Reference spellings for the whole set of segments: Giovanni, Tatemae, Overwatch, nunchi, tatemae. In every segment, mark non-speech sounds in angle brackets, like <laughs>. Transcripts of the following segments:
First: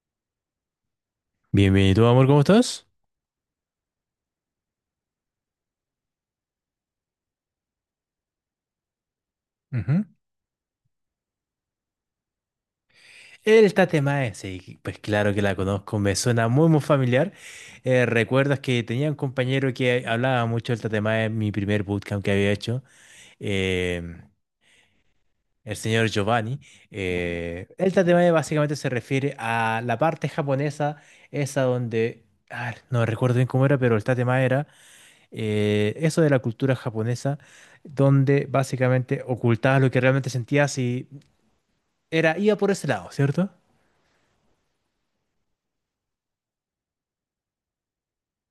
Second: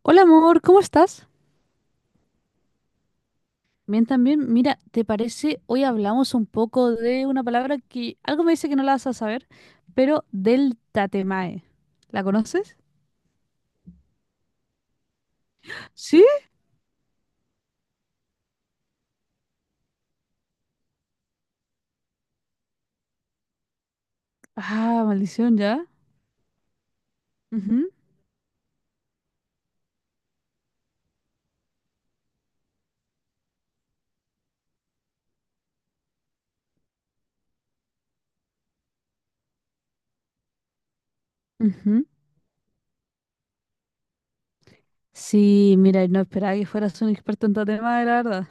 Hola amor, ¿cómo estás? Bienvenido, amor, ¿cómo estás? Bien, también. Mira, ¿te parece? Hoy hablamos un poco de una palabra que algo me dice que no la vas a saber, Ujú. pero del tatemae. ¿La conoces? Esta tema sí, pues claro que la conozco, me ¿Sí? suena muy, muy familiar. ¿Recuerdas que tenía un compañero que hablaba mucho del Tatemae en mi primer bootcamp que había hecho? em, Ah, maldición, el ya. señor Giovanni. Ujú, El tatemae básicamente se refiere a la parte japonesa, esa donde, a no recuerdo bien cómo era, pero el tatemae era eso de la cultura japonesa, donde básicamente ocultabas lo que realmente sentías. Y ujú. era, iba por ese lado, ¿cierto? Sí, mira, no esperaba que fueras un experto en tatemae, la verdad.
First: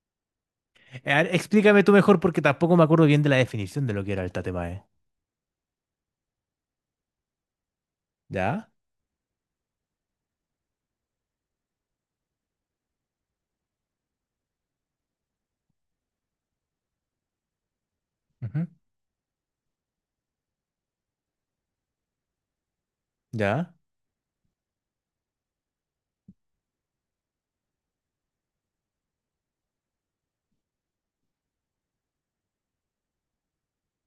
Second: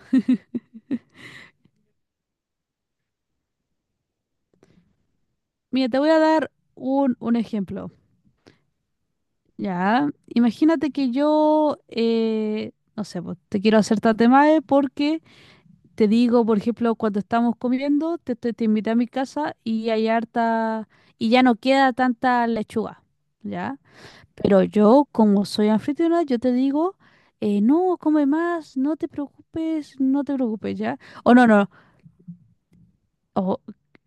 A ver, explícame tú mejor porque tampoco me acuerdo bien de la definición de lo que era el tatemae. Mira, te voy a dar un ejemplo. ¿Ya? Ya, imagínate que yo, no sé, pues, te quiero hacer tatemae porque te digo, por ejemplo, cuando estamos comiendo, te Ujú. invité a mi casa y hay harta, y ya no queda tanta lechuga, ¿Ya? ¿ya? Pero yo, como soy anfitriona, yo te digo, no, come más, no te preocupes, no te preocupes, ¿ya? O no, no, o,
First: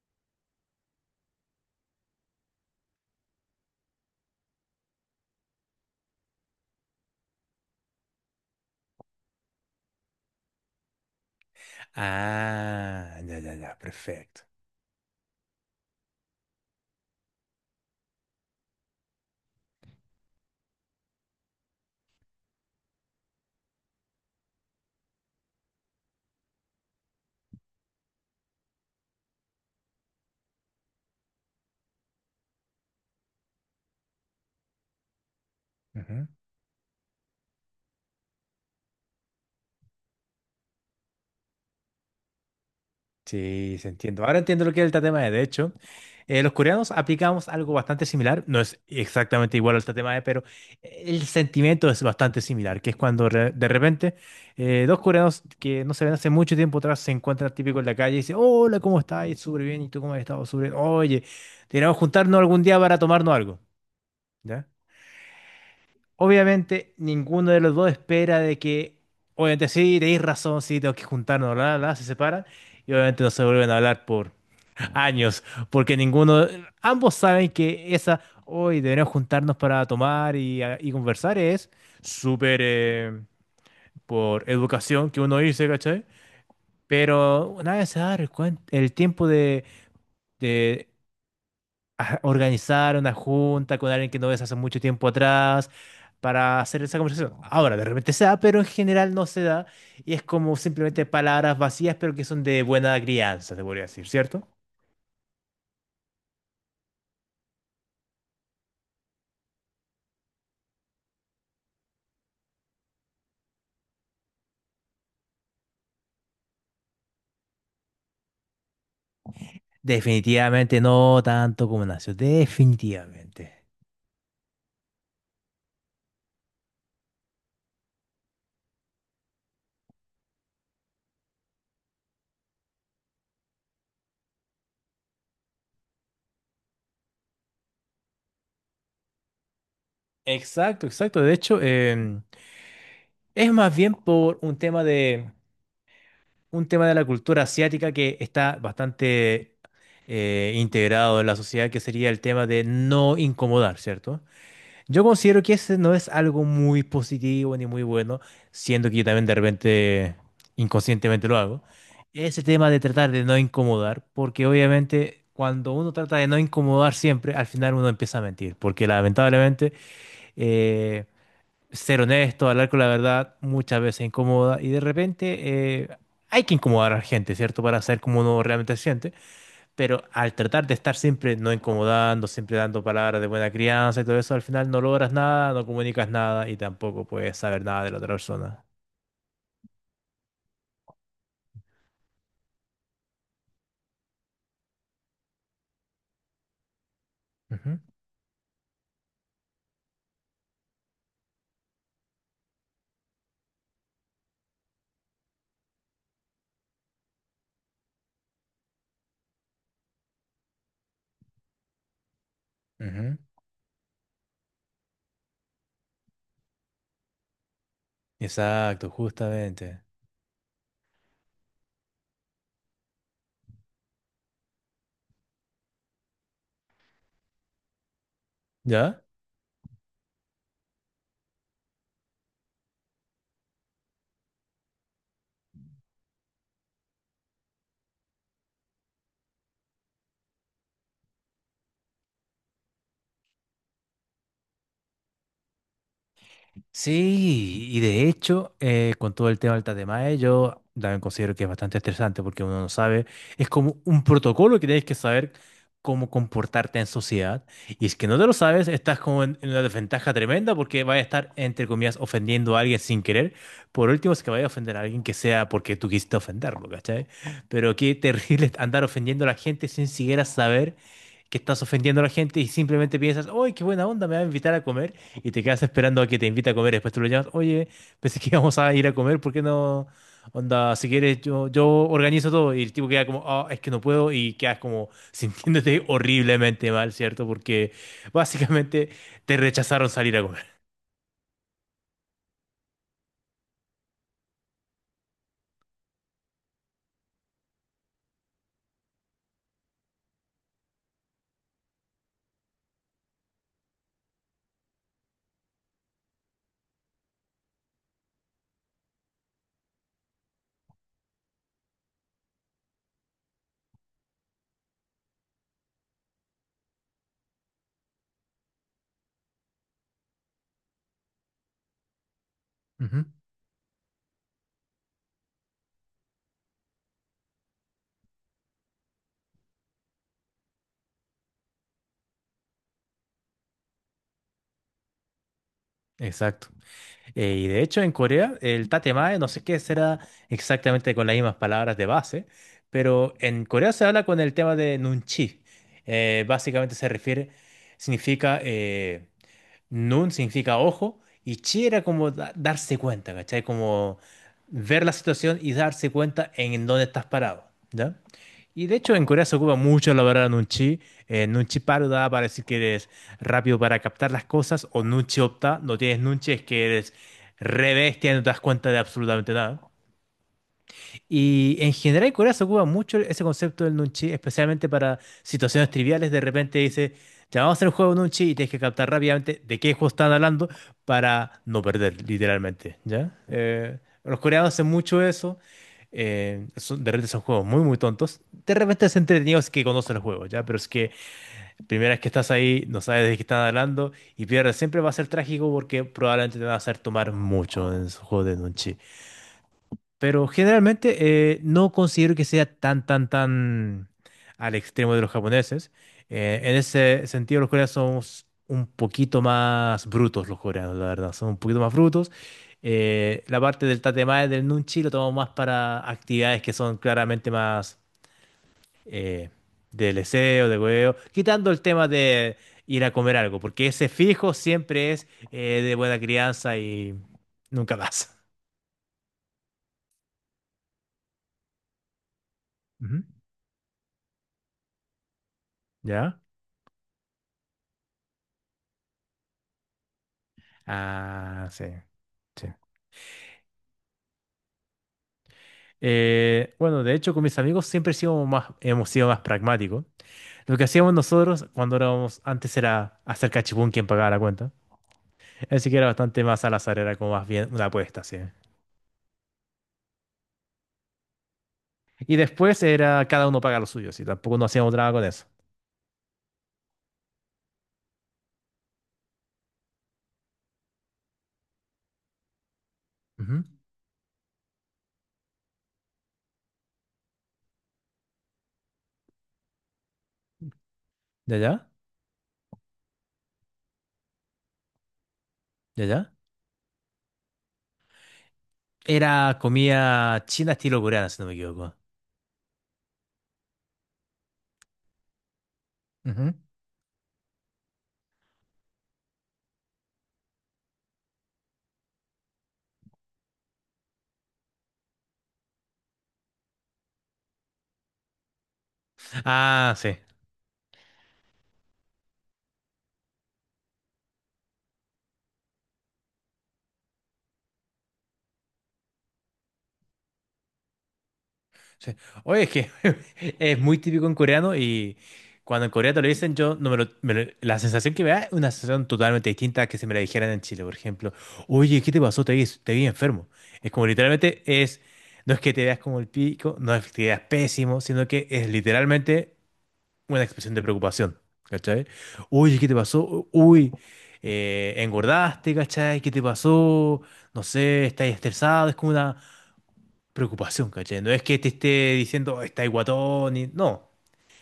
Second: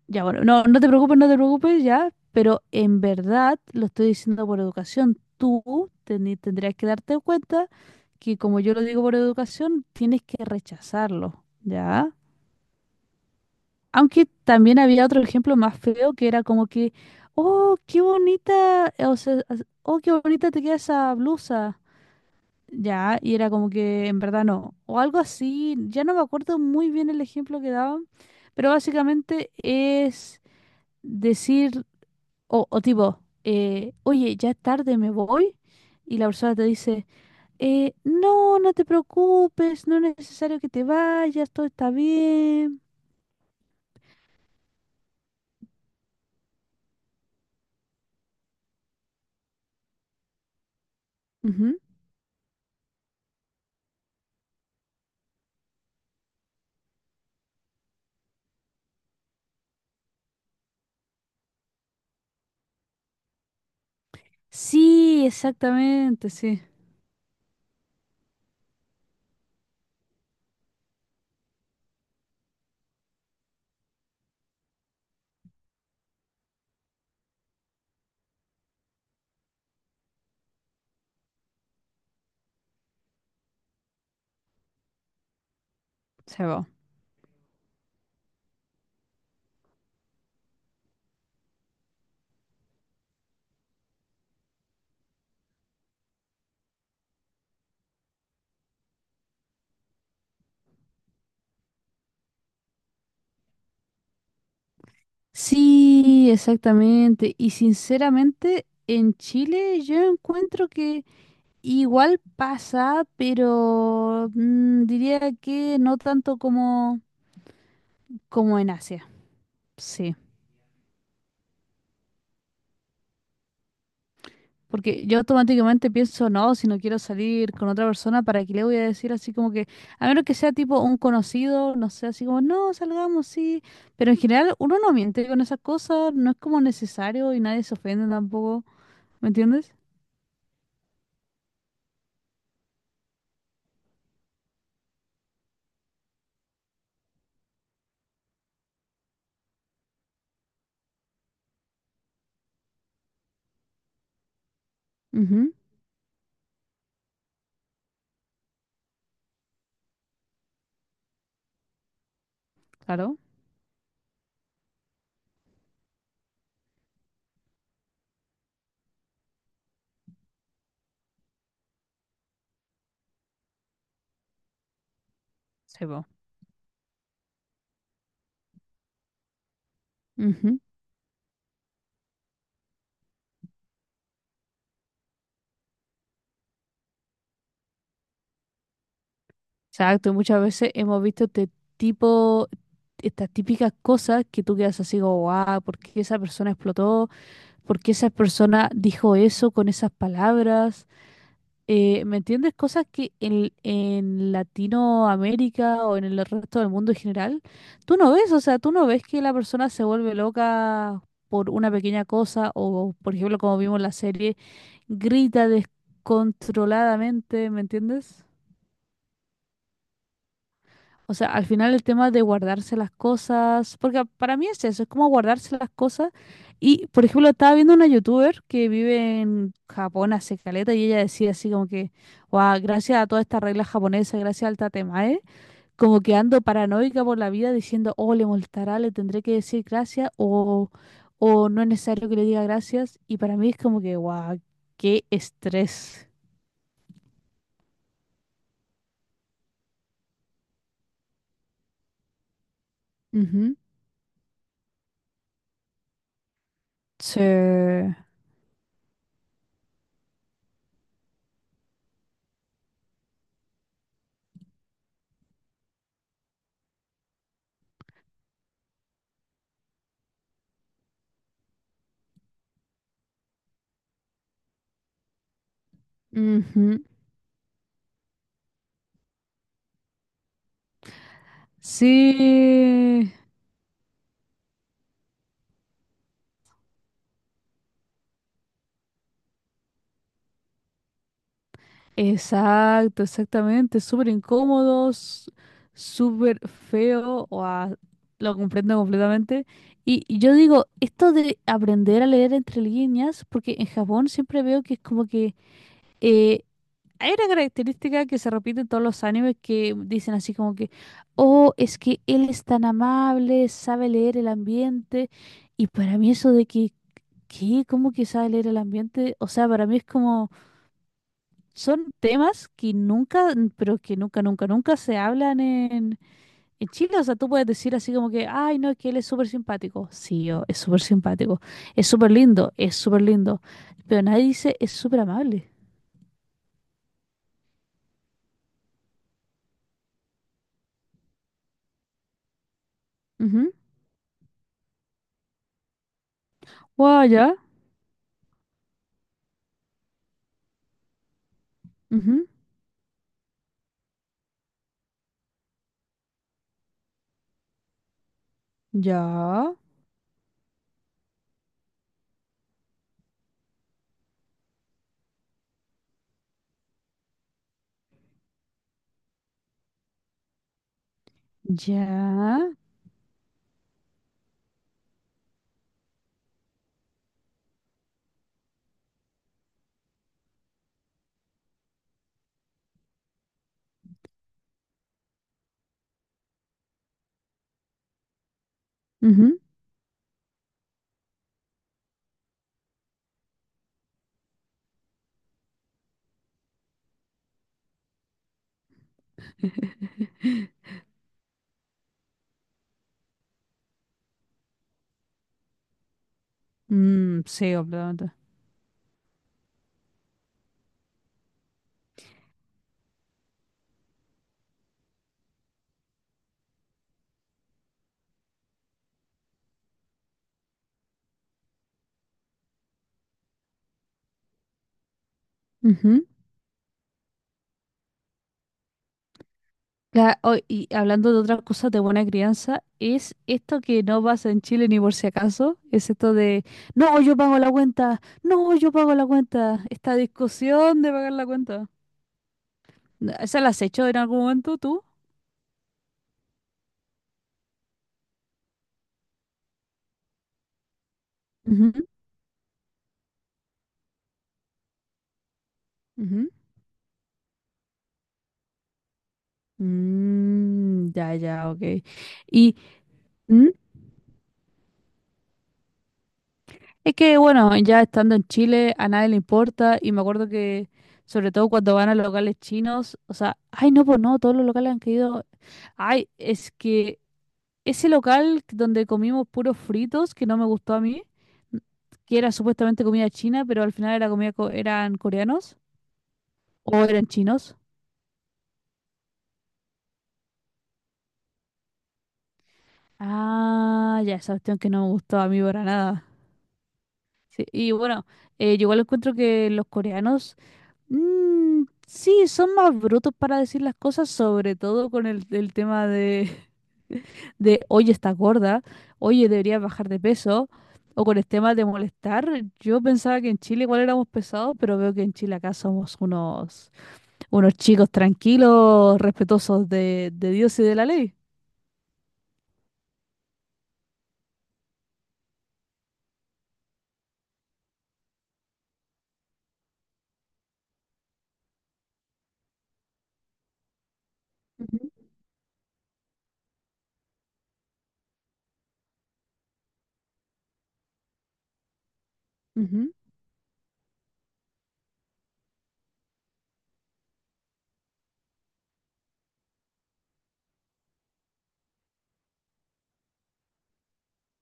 ya, bueno, no, no te preocupes, no te preocupes, ¿ya? Pero en verdad, lo estoy diciendo por educación, tendrías que darte cuenta que como yo lo digo por educación, tienes que rechazarlo, ¿ya? Ah, ya, ya, ya, Aunque perfecto. también había otro ejemplo más feo que era como que, oh, qué bonita, o sea, oh, qué bonita te queda esa blusa. Ya, y era como que en verdad no. O algo así, ya no me acuerdo muy bien el ejemplo que daban, pero básicamente es decir, o tipo, oye, ya es tarde, me voy. Y la persona te dice, no, no te preocupes, no es necesario que te vayas, todo está bien. Sí, se entiendo. Ahora entiendo lo que es el tatema de. De hecho, los coreanos aplicamos algo bastante similar. No es exactamente igual al tatema de, pero el Ujú. sentimiento es bastante similar, que es cuando de repente dos coreanos que no se ven hace mucho tiempo atrás se encuentran típico en la calle y dicen, hola, ¿cómo estás? Súper bien. ¿Y tú cómo has estado? Súper bien. Oye, deberíamos juntarnos algún día para tomarnos algo. ¿Ya? Sí, exactamente, sí, Obviamente, ninguno de los dos espera de que, obviamente, sí, tenéis razón, sí, tengo que juntarnos, bla, bla, bla, se separan y obviamente no se vuelven a hablar por años, porque ninguno, ambos saben que esa, hoy deberíamos juntarnos para tomar y conversar, es súper por educación que uno dice, ¿cachai? se va. Pero nadie se da el tiempo de organizar una junta con alguien que no ves hace mucho tiempo atrás para hacer esa conversación. Ahora, de repente se da, pero en general no se da y es como simplemente palabras vacías, pero que son de buena crianza, te podría decir, ¿cierto? Sí, exactamente. Y sinceramente, en Chile yo encuentro que igual pasa, pero mm, diría que no tanto como, como en Asia. Sí. Definitivamente no tanto como nació, definitivamente. Porque yo automáticamente pienso, no, si no quiero salir con otra persona, ¿para qué le voy a decir así como que, a menos que sea tipo un conocido, no sé, así como, no, salgamos, sí? Pero en general uno no miente con esas cosas, no es como necesario y nadie se ofende tampoco, ¿me entiendes? Exacto, exacto. De hecho, es más bien por un tema de la cultura asiática que está bastante integrado en la sociedad, que sería el tema de no incomodar, ¿cierto? Yo considero Ujú, que ese no es algo muy positivo ni muy bueno, siendo que yo también de repente inconscientemente lo hago. Ese tema de tratar claro, de no incomodar, porque obviamente cuando uno trata de no incomodar siempre, al final uno empieza a mentir, porque lamentablemente eh, ser honesto, hablar con la verdad, muchas veces incomoda y de repente se va. hay que incomodar a la gente, ¿cierto? Para saber cómo uno realmente se siente. Pero al Ujú. tratar de estar siempre no incomodando, siempre dando palabras de buena crianza y todo eso, al final no logras nada, no comunicas nada y tampoco puedes saber nada de la otra persona. Exacto, y muchas veces hemos visto este tipo, estas típicas cosas que tú quedas así como, wow, ¿por qué esa persona explotó? Ujú. ¿Por qué esa persona dijo eso con esas palabras? ¿Me entiendes? Cosas que en Latinoamérica o en el resto del mundo en general, tú no ves, o sea, tú no ves que la persona se vuelve loca por una pequeña cosa o, por Ujú. ejemplo, como vimos en la serie, grita descontroladamente, ¿me entiendes? Exacto, justamente. O sea, al final el tema de guardarse las cosas, porque para mí es eso, es como guardarse las cosas. Y, por ejemplo, estaba viendo una youtuber que Ya. vive en Japón hace caleta y ella decía así como que, wow, gracias a toda esta regla japonesa, gracias al tatemae, como que ando paranoica por la vida diciendo, oh, le molestará, le tendré que decir gracias o no es necesario que le diga gracias. Y para mí es como que, wow, qué estrés. Sí, y de hecho, con todo el tema del tatemae, yo también considero que es bastante estresante porque uno no sabe, es Ujú. como un protocolo que tienes que saber cómo comportarte en sociedad. Y Sí. es que no te lo sabes, estás como en una desventaja tremenda porque vas a estar, entre comillas, ofendiendo a alguien sin querer. Por último, si es que vaya a ofender a alguien que sea porque tú quisiste ofenderlo, ¿cachai? Pero qué terrible <laughs> andar ofendiendo a la gente sin siquiera saber que estás ofendiendo a la gente y simplemente piensas, ¡ay, qué buena onda! Me va a invitar a comer y te quedas esperando a que te invite a comer. Ujú. Después tú lo llamas, oye, pensé que íbamos a ir a comer, ¿por qué no? Onda, si quieres, yo organizo todo. Y el tipo queda Sí. como, ah, es que no puedo. Y quedas como <laughs> sintiéndote horriblemente mal, ¿cierto? Porque básicamente te rechazaron salir a comer. Exacto, exactamente. Súper incómodos, súper feo. Guau, lo comprendo completamente. Y yo digo, esto de aprender a leer entre líneas, porque en Japón siempre veo que es como que eh, hay una característica que se repite en todos los animes que dicen así como que, oh, es que él es tan amable, sabe leer el ambiente. Y para mí eso de que, ¿qué? ¿Cómo que sabe leer el ambiente? O sea, para mí es como son temas que Ujú. nunca, pero que nunca, nunca, nunca se hablan en Chile. O sea, tú puedes decir así como que, ay, no, es que él es súper simpático. Sí, es súper simpático. Es súper lindo, es súper lindo. Pero nadie dice, es súper amable. Exacto. Y de hecho, en Corea, el tatemae, no sé qué será exactamente con las mismas palabras de base, pero en Ujú. Corea se habla con el tema de nunchi. Básicamente se Guau, refiere, ya. significa, nun significa ojo, y chi era como Ujú. Darse cuenta, ¿cachai? Como ver la situación y darse cuenta en dónde estás parado, ¿ya? Y de hecho en Corea se Ya. ocupa mucho la palabra nunchi. Nunchi paruda para decir que eres rápido para captar las cosas o nunchi opta. No tienes nunchi es que eres Rebestia, no te das cuenta de absolutamente nada. Y en general en Corea se Ya. ocupa mucho ese concepto del nunchi, especialmente para situaciones triviales. De repente dice, ya vamos a hacer un juego de nunchi y tienes que captar rápidamente de qué juego están hablando para no perder, literalmente, ¿ya? Los coreanos hacen mucho eso. De repente son juegos muy, muy tontos. De repente es Ujú. entretenido si es que conocen los juegos, ¿ya? Pero es que primera vez que estás ahí, no sabes de qué están hablando y pierdes. Siempre va a ser trágico porque probablemente te va a hacer tomar mucho en esos juegos de nunchi. Pero <laughs> generalmente no considero que sea tan, tan, tan al extremo de los japoneses. En ese Mm, sentido, los sí, coreanos completamente. somos un poquito más brutos, los coreanos, la verdad. Son un poquito más brutos. La parte del tatemae, del nunchi, lo tomamos más para actividades que son claramente más eh, de leseo, de hueveo. Quitando el tema de ir a comer algo, porque ese fijo siempre es de buena crianza y nunca más. Oh, y hablando de otras cosas de buena crianza, Ujú. es esto que no pasa en Chile ni por si acaso, es esto ¿Ya? de, no, yo pago la cuenta, no, yo pago la cuenta, esta discusión de pagar la Ah, sí, cuenta. sí. ¿Esa la has hecho en algún momento tú? Bueno, de hecho, con mis amigos siempre sido más, hemos sido más pragmáticos. Lo que hacíamos nosotros cuando Ujú, éramos antes era hacer cachipún quien pagaba la cuenta. Así que era bastante ujú. más al azar, era como más bien una apuesta, sí. Mm, ya, ya, ok. Y Y después era cada uno mm, paga lo suyo, sí. Tampoco no hacíamos nada con eso. es que, bueno, ya estando en Chile a nadie le importa y me acuerdo que, sobre todo cuando van a locales chinos, o sea, Ujú. ay, no, pues no, todos los locales han caído. Ay, es que... Ese local donde comimos puros fritos, que no me gustó a mí, ¿Ya, ya? que era supuestamente comida china, pero al final era eran coreanos ¿Ya, ya? o eran chinos. Era comida china estilo coreana, si no me equivoco. Ah, ya, esa cuestión que no me gustó a mí para nada. Ujú. Sí, y bueno, yo igual encuentro que los coreanos mm, sí, son más brutos para decir las cosas, sobre todo el tema de, <laughs> de, oye, estás gorda, oye, deberías Ah, bajar sí. de peso, o con el tema de molestar. Yo pensaba que en Chile igual éramos pesados, pero veo que en Chile acá somos unos, unos chicos tranquilos, respetuosos de Dios y de la ley. Sí. Oye, es que <laughs> es muy típico en coreano y cuando en Corea te lo dicen, yo no me lo, la sensación que me da es una sensación totalmente distinta a que se me la dijeran en Chile, por ejemplo. Oye, ¿qué te pasó? Te vi enfermo. Es como literalmente es, Ujú, no es que te veas como el pico, no es que te veas pésimo, sino que es literalmente una expresión de preocupación, ¿cachai? Oye, ¿qué te ujú, pasó? Uy, engordaste, ¿cachai? ¿Qué te pasó? No sé, estás estresado, es como una preocupación, ¿cachai? No es que te esté diciendo, "Oh, está ahí guatón, y... no.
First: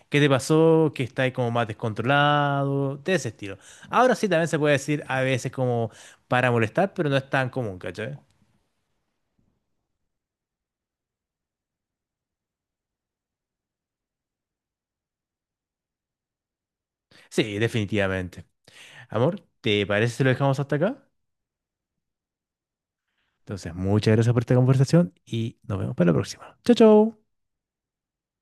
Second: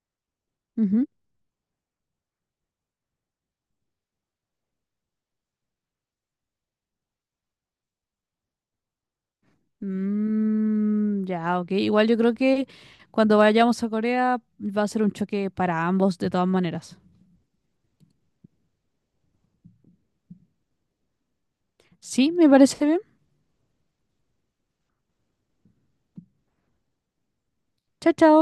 ¿Qué te pasó? Que ujú. está ahí como más descontrolado, de ese estilo. Ahora sí también se puede decir a veces como para molestar, pero no es tan común, ¿cachai? Mm, ya, ok. Igual yo creo que cuando vayamos a Corea va a ser un choque para ambos de todas maneras. Sí, definitivamente. Amor, ¿te parece si lo dejamos hasta acá? Sí, me parece bien. Entonces, muchas gracias por esta conversación y nos vemos para la próxima. Chao, chao. Chao, chao.